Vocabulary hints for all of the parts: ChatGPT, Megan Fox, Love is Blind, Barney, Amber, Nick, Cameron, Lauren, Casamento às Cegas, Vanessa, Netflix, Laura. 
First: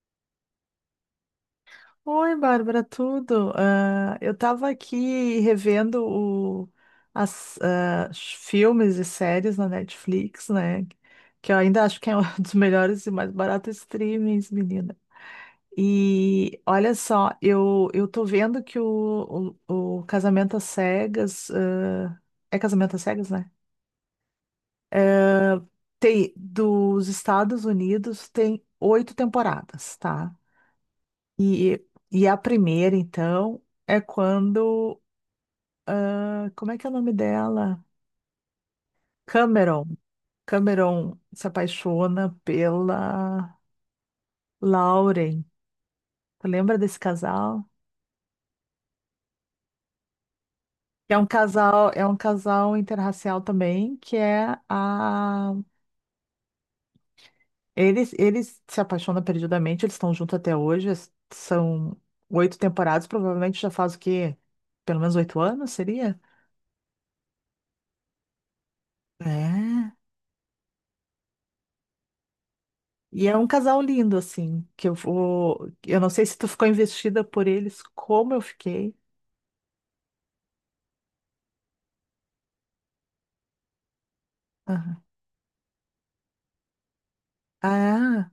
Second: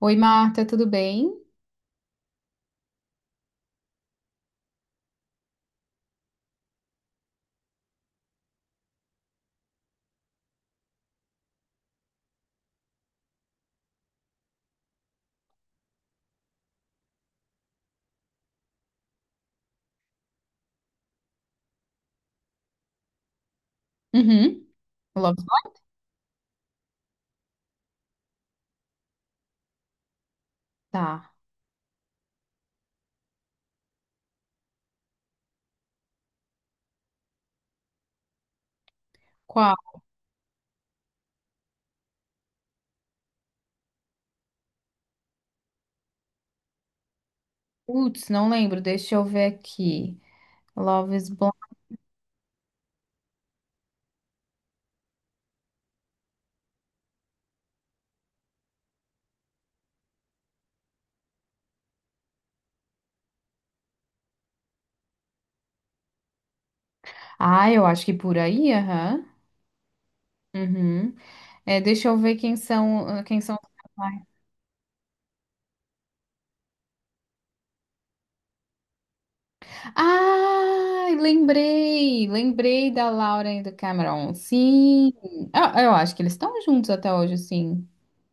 Oi, Marta, tudo bem? Oi, Bárbara, tudo? Eu estava aqui revendo o, os filmes e séries na Netflix, né? Que eu ainda acho que é um dos melhores e mais baratos streamings, menina. E olha só, eu tô vendo que o Casamento às Cegas, é Casamento às Cegas, né? Uhum. Love is Ah, Blind? tem, dos Estados Unidos tem 8 temporadas, tá? Tá. E, e a primeira, então, é quando. Ah, como é que é o nome dela? Qual? Cameron. Cameron se apaixona pela Lauren. Tu lembra desse casal? Putz, não lembro. Deixa eu ver aqui. Love É um is Blind. casal, é um casal interracial também, que é a. Eles se apaixonam perdidamente, eles estão juntos até hoje, são 8 temporadas, provavelmente já faz o quê? Pelo menos 8 anos, seria? Ah, eu acho que por aí, aham. É. Uhum. É, deixa eu ver quem são, E é quem um são os casal lindo, personagens. assim, que eu vou. Eu não sei se tu ficou investida por eles, como eu fiquei. Ah, lembrei! Lembrei da Laura e do Cameron. Aham. Sim. Ah, eu acho que eles estão juntos até hoje, sim. Ah,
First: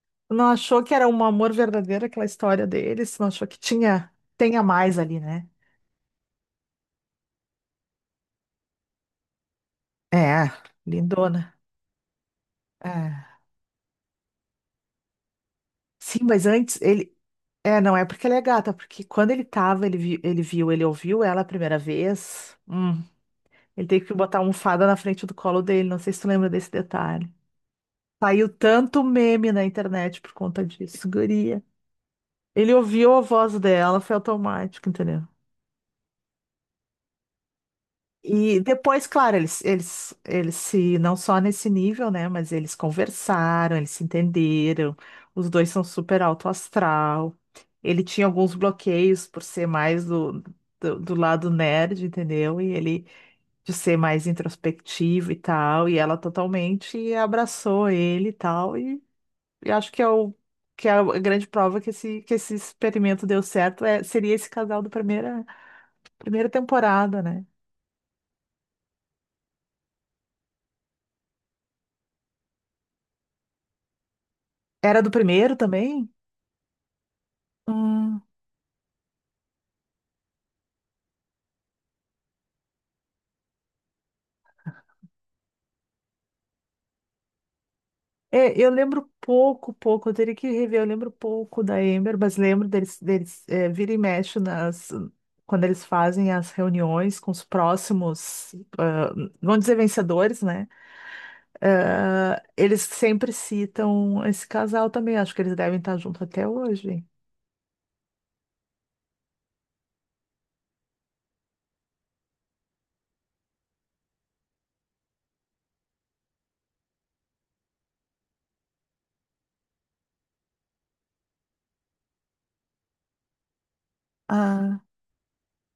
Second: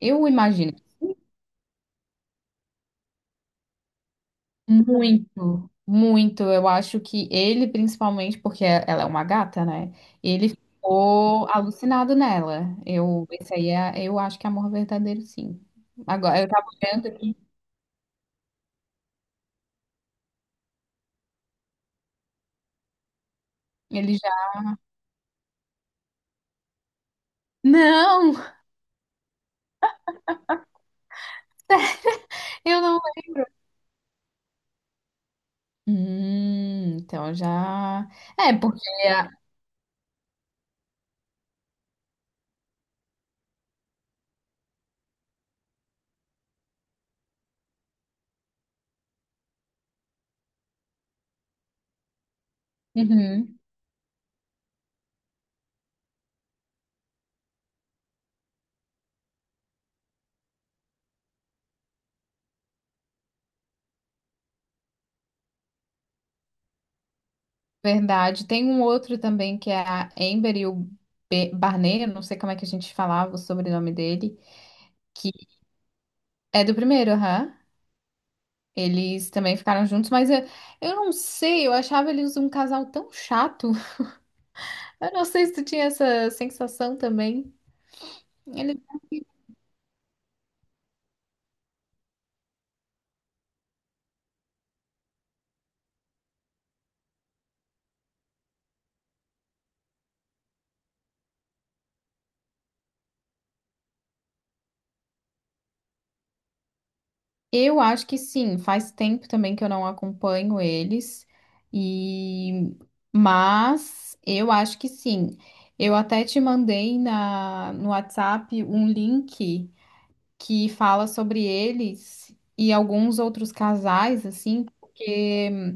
Eu tu não imagino. achou que era um amor verdadeiro aquela história deles? Não achou que tinha, tenha mais ali, né? Muito, muito. Eu acho que ele, principalmente, ela é uma gata, né? É, Ele ficou lindona. alucinado nela. É. Eu acho que é amor verdadeiro, sim. Sim, Agora, mas eu tava antes olhando ele. aqui, É, não é porque ela é gata, porque quando ele tava, ele, ele viu, ele ouviu ela a primeira vez. Ele teve que ele já. botar a almofada na frente do colo dele. Não sei se tu lembra desse detalhe. Não! Saiu tanto meme na internet por conta disso, guria. Ele Eu não. ouviu a voz dela, foi automático, entendeu? Então já. É, E porque depois, a. claro, eles se, não só nesse nível, né? Mas eles conversaram, eles se entenderam. Os dois são super alto astral. Ele tinha alguns bloqueios por ser mais do lado nerd, entendeu? E ele Uhum, de ser mais introspectivo e tal. E ela totalmente abraçou ele e tal. E acho que é o que é a grande prova que que esse experimento deu certo é, seria esse casal do primeiro Primeira temporada, né? verdade. Tem um outro também que é a Amber e o Barney, eu não sei como é que a gente falava o sobrenome dele, Era do que primeiro também? é do primeiro, aham. Hum. Eles também ficaram juntos, mas eu não sei, eu achava eles um casal tão chato. Eu não sei se tu tinha essa sensação também. É, eu Eles lembro pouco, pouco. Eu teria que rever. Eu lembro pouco da Amber, mas lembro deles, deles é, vira e mexe nas, quando eles fazem as reuniões com os próximos, ah, vamos dizer, vencedores, né? Ah, eles sempre citam esse casal também. Acho que eles devem estar juntos até hoje. eu acho que sim, faz tempo também que eu não acompanho eles, e mas eu acho que sim. Eu até te mandei no WhatsApp um link que fala sobre eles e alguns outros casais, assim, Ah, porque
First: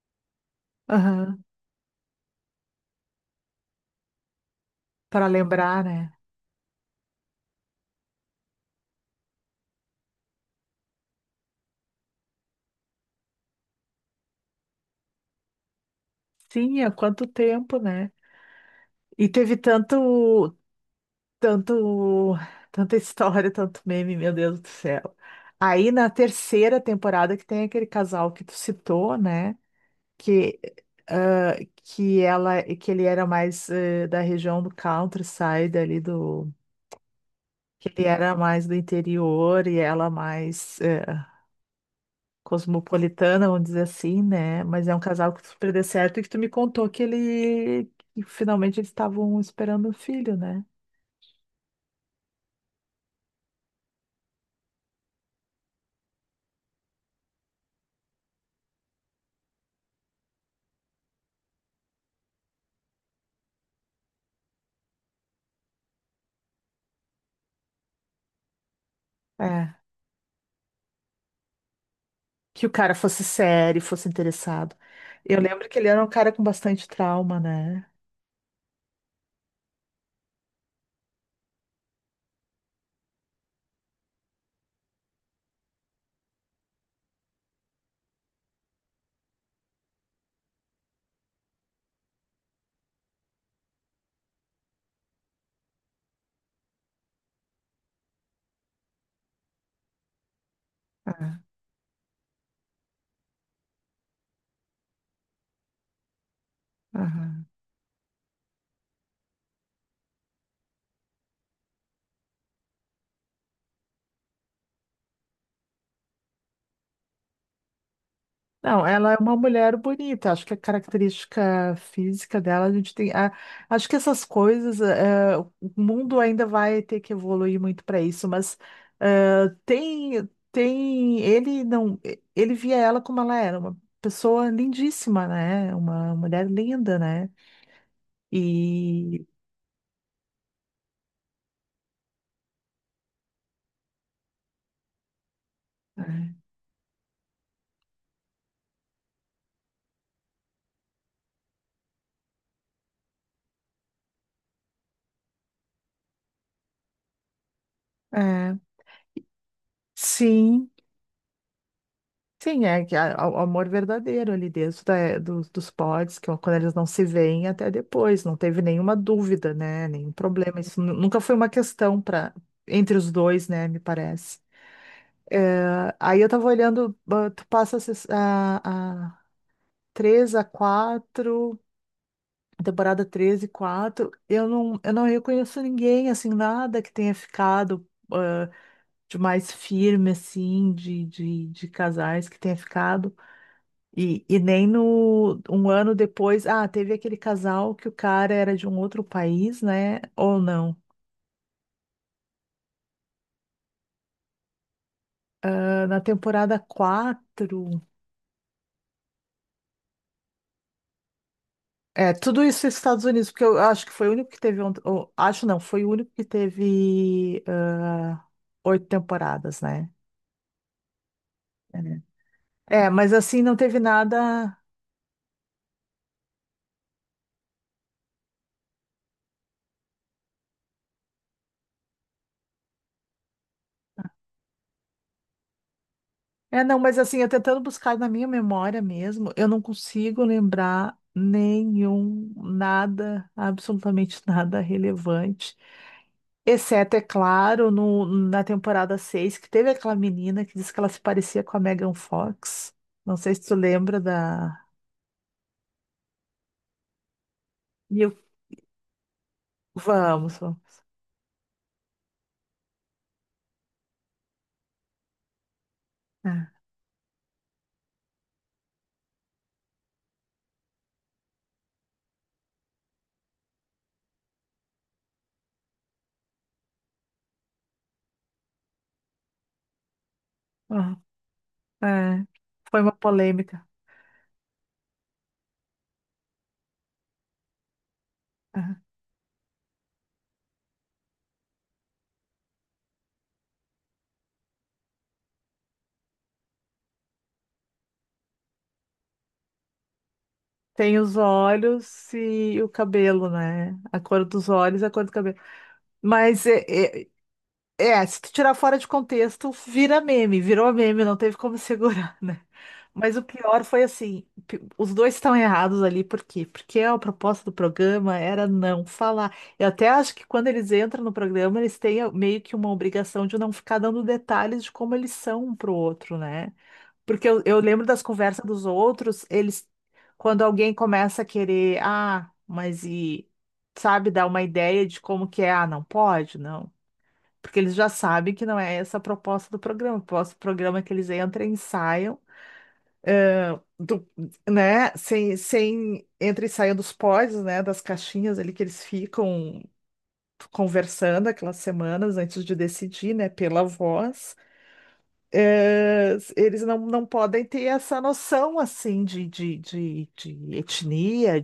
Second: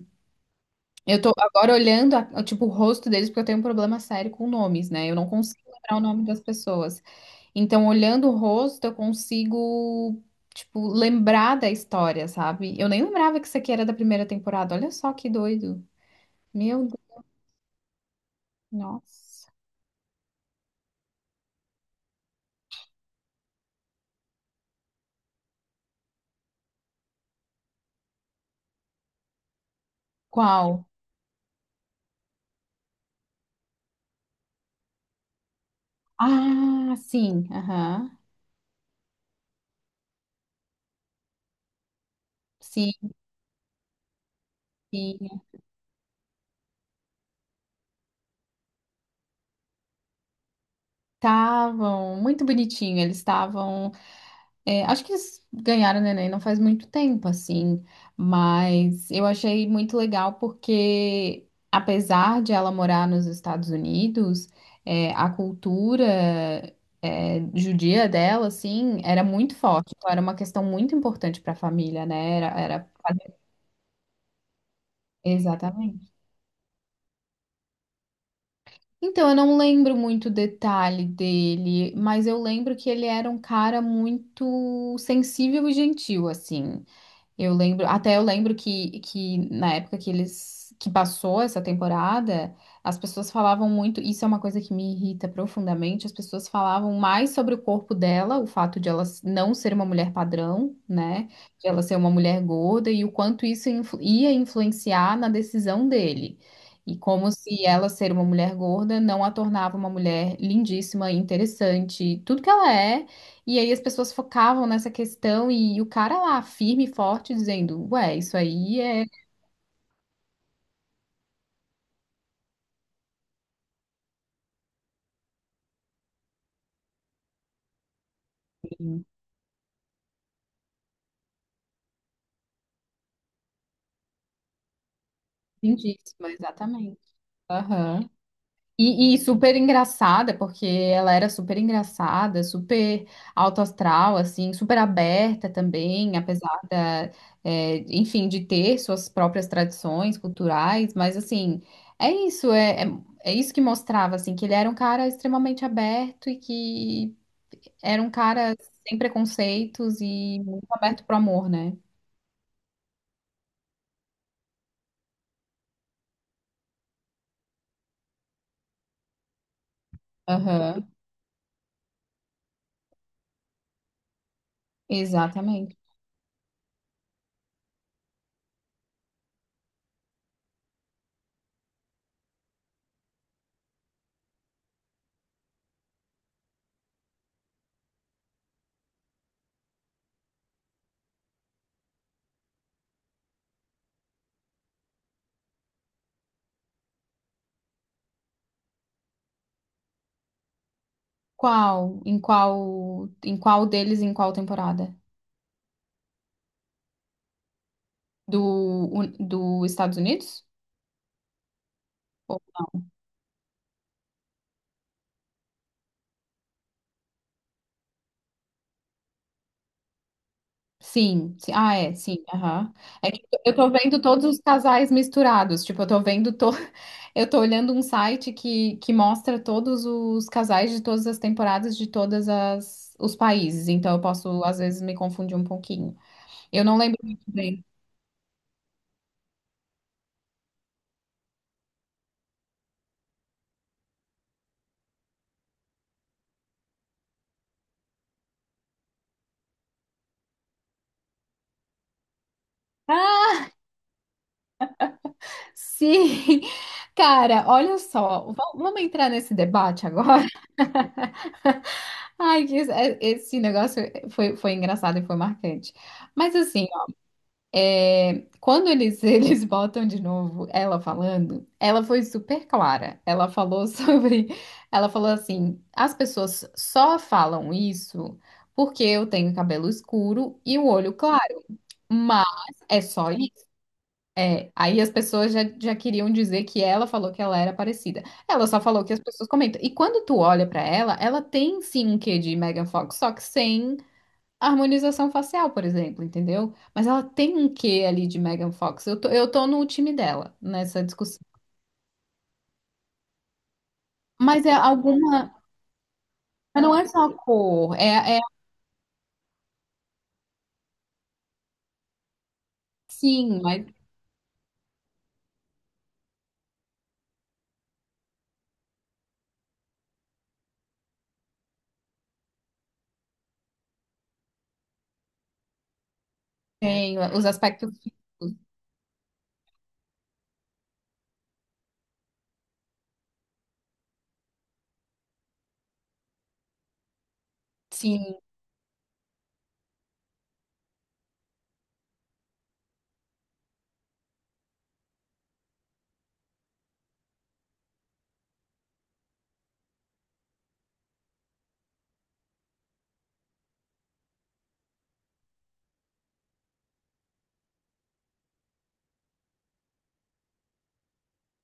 eu tô aham. agora olhando, tipo, o rosto deles, porque eu tenho um problema sério com nomes, né? Eu Para não consigo lembrar, lembrar o né? nome das pessoas. Então, olhando o rosto, eu consigo, tipo, lembrar da história, sabe? Eu nem lembrava que isso aqui era da primeira temporada. Olha só que doido. Sim, Meu há Deus, quanto tempo, né? E nossa. teve tanto, tanto, tanta história, tanto meme, meu Deus do céu. Aí na 3ª temporada que tem aquele casal que tu citou, né? Que, Qual? ah, que ela, que ele era mais da região do countryside ali do, Ah, sim, que ele aham. era mais do interior e ela mais Sim, cosmopolitana, vamos dizer assim, né? Mas é um casal sim. que super deu certo e que tu me contou que ele, que finalmente eles estavam esperando um filho, né? Estavam muito bonitinho, eles estavam. É, acho que eles ganharam o Neném não faz muito tempo, assim, mas eu achei muito legal porque, apesar de ela morar nos Estados Unidos, a cultura, judia dela, assim, era muito É forte. Então, era uma questão muito importante para a família, né? Era, que o era... cara fosse sério, fosse interessado. Eu lembro que ele era um Exatamente. cara com bastante trauma, né? Então, eu não lembro muito o detalhe dele, mas eu lembro que ele era um cara muito sensível e gentil, assim. Eu lembro, até eu lembro que na época que eles que passou essa temporada, as pessoas falavam muito, isso é uma coisa que me irrita profundamente, as pessoas falavam mais sobre o corpo dela, o fato de ela não ser uma mulher padrão, né? Ah, De ela ser uma mulher gorda e o quanto isso ia influenciar na decisão dele. E como aham. se ela ser uma mulher gorda não a tornava uma mulher lindíssima, interessante, tudo que ela é e aí as pessoas focavam nessa questão e o cara lá, firme e forte, dizendo, ué, isso aí Não, é ela é uma mulher bonita. Acho que a característica física dela, a gente tem. Acho que essas coisas, o mundo ainda vai ter que evoluir muito para isso, mas tem, tem. Ele não. Ele via ela como ela era, uma pessoa lindíssima, né? Uma lindíssima, mulher linda, exatamente. né? Aham. E E. super engraçada, porque ela era super engraçada, super alto astral, assim, super aberta também, apesar da, enfim, de ter suas próprias tradições culturais, mas assim, é isso, é, é, é isso que mostrava, assim, que ele era um cara extremamente aberto e que era um É, cara sem preconceitos e muito sim. aberto pro amor, né? Sim, é que o amor verdadeiro ali dentro dos, dos pods, que é quando eles não se veem até depois, não teve nenhuma dúvida, né? Nenhum problema. Isso Aham, nunca foi uma questão para entre os dois, né? Me parece. exatamente. É, aí eu tava olhando, tu passa a, a 3 a 4, temporada 13 e 4 eu não reconheço ninguém, assim, nada que tenha ficado ah, de mais firme, assim, de casais que tenha ficado. E e nem no 1 ano depois, ah, teve aquele casal que o cara era de um outro país, né? Ou não? Qual? Em qual? Em qual deles? Em qual temporada? Ah, na temporada 4 Do, do Estados Unidos? É, Ou- tudo isso nos Estados Unidos, porque eu acho que foi o único que teve. Ou, acho não, foi o único que teve 8 temporadas, né? sim, sim. Ah, É, é, né? sim. Aham. É, É mas que assim, eu não tô teve vendo todos os nada. casais misturados. Tipo, eu tô vendo. To... Eu tô olhando um site que mostra todos os casais de todas as temporadas de todas as os países. Então eu posso, às vezes, me confundir um pouquinho. Eu É, não não, mas lembro assim, muito eu tentando bem. buscar na minha memória mesmo, eu não consigo lembrar nenhum, nada, absolutamente nada relevante. Exceto, é claro, no, na temporada 6 que teve aquela menina que disse que ela se parecia com a Megan Fox. Não Ah, sei se tu lembra da. sim, cara, olha E eu- só, vamos entrar nesse debate agora? Vamos. Vamos. Ai, que isso- é- esse negócio foi engraçado e foi marcante. Mas É, assim, ó, quando eles, eles botam de novo ela falando, ela foi super clara. Ela falou sobre, ela falou assim, as pessoas só falam isso porque eu tenho cabelo escuro e o olho aham, claro, é. mas Foi é uma só polêmica. é, aí as pessoas já queriam dizer que ela falou que ela era parecida. Ela só falou É. que as pessoas comentam. E quando tu olha pra ela, ela tem sim um quê de Megan Fox, só que sem harmonização facial, por exemplo, entendeu? Mas ela tem um quê ali de Megan Fox. Eu tô no time dela nessa Tem os discussão. olhos e o cabelo, né? A cor Mas dos é olhos, e a cor do alguma. cabelo. Mas é, Mas não é só é, a cor, é, é se tu tirar fora de contexto, vira meme, virou meme, não teve como segurar, né? Mas o sim, pior mas foi assim, os dois estão errados ali, por quê? Porque a proposta do programa era não falar. Eu até acho que quando eles entram no programa, eles têm meio que uma obrigação de não ficar dando detalhes de como eles são um pro outro, né? tem os Porque eu aspectos lembro das físicos. conversas dos outros, eles, quando alguém começa a querer, ah, mas e, sabe, dar uma ideia de como que é, ah, não pode, não. Porque eles já Sim, sabem que não é essa a proposta do programa. O propósito do programa é que eles entram e saiam do, né? Sem, sem entra e saiam dos pods, né? Das caixinhas ali que eles ficam conversando aquelas semanas antes de decidir, né? Pela voz. É, eles não, não podem ter essa noção assim de etnia,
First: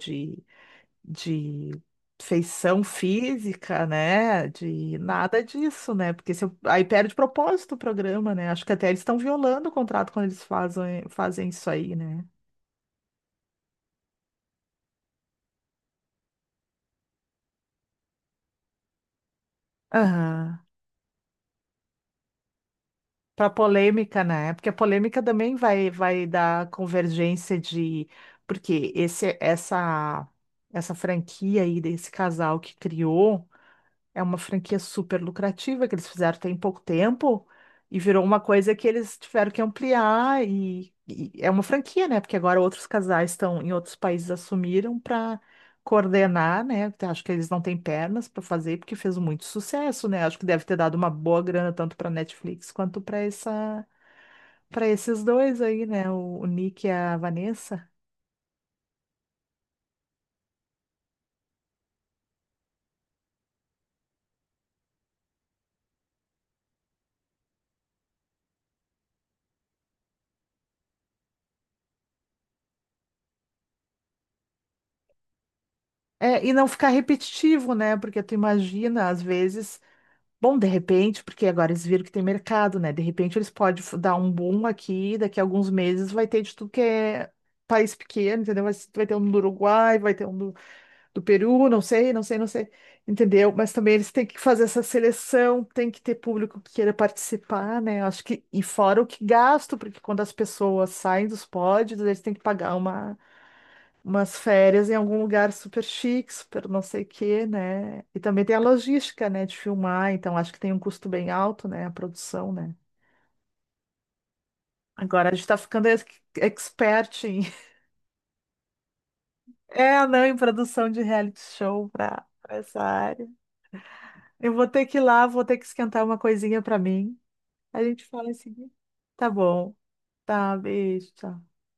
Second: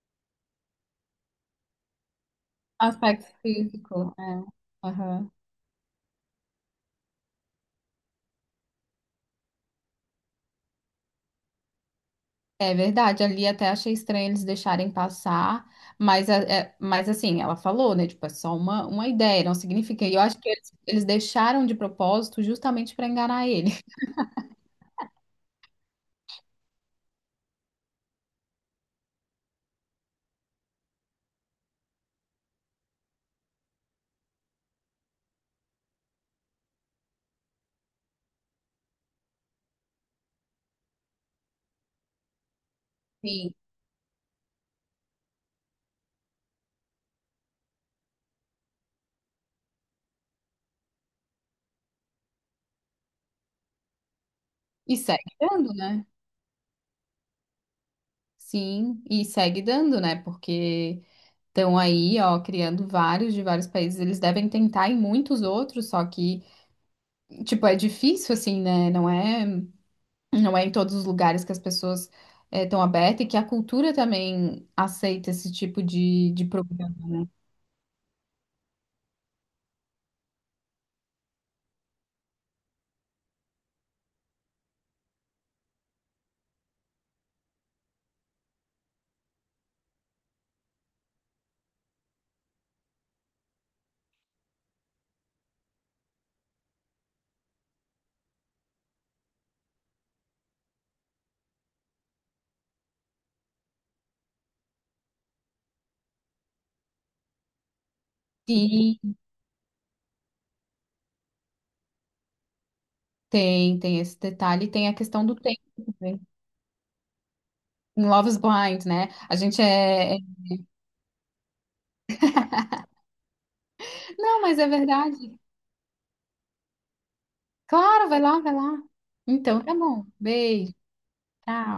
de feição aspecto física, físico. É. né? De Aham. nada disso, né? Porque se eu- aí perde propósito o programa, né? Acho que até eles estão violando o contrato quando eles fazem, fazem isso aí, né? É verdade, ali até achei estranho eles deixarem passar, mas, mas assim, ela falou, né? Tipo, é só uma ideia, não significa. E eu acho que Aham. Eles deixaram de propósito justamente para enganar Para ele. polêmica, né? Porque a polêmica também vai, vai dar convergência de. Porque essa franquia aí desse casal que criou. É uma franquia super lucrativa que eles fizeram tem pouco tempo e virou uma coisa que eles tiveram que ampliar e é uma franquia, né? Porque agora outros casais Sim. estão em outros países assumiram para coordenar, né? Acho que eles não têm pernas para fazer porque fez muito sucesso, né? Acho que deve ter dado uma boa grana tanto para Netflix quanto para essa para E esses segue dois dando, aí, né? né? O Nick e a Vanessa. Sim, e segue dando, né? Porque estão aí, ó, criando vários de vários países. Eles devem tentar em muitos outros, só que, tipo, é difícil, assim, né? Não é. Não é em todos os lugares que as pessoas estão abertas e que a cultura também aceita esse tipo É, de e não ficar programa. repetitivo, né? Porque tu imagina, às vezes Bom, de repente, porque agora eles viram que tem mercado, né? De repente eles podem dar um boom aqui, daqui a alguns meses vai ter de tudo que é país pequeno, entendeu? Vai ter um do Uruguai, vai ter um do, do Peru, não sei, não sei, não sei, entendeu? Mas também eles têm que fazer essa seleção, tem que ter público que queira participar, né? Eu acho que, e fora o que gasto, porque quando as pessoas saem dos pódios, eles têm que pagar uma umas férias em algum lugar super chique, super não sei o quê, né? E também tem a Sim, logística, né, de filmar, então acho que tem um custo bem alto, né, a produção, né? tem, tem esse detalhe. E tem a questão Agora a do gente tá tempo ficando também. expert em, Em Love is Blind, né? A gente é, é... não, é- em produção de reality show pra, pra essa área. não, Eu mas vou é ter que ir lá, verdade. vou ter que esquentar uma coisinha pra mim. A gente Claro, vai fala em lá, vai seguida. lá. Tá Então, bom. tá bom. Tá, Beijo. beijo, tchau. Tchau.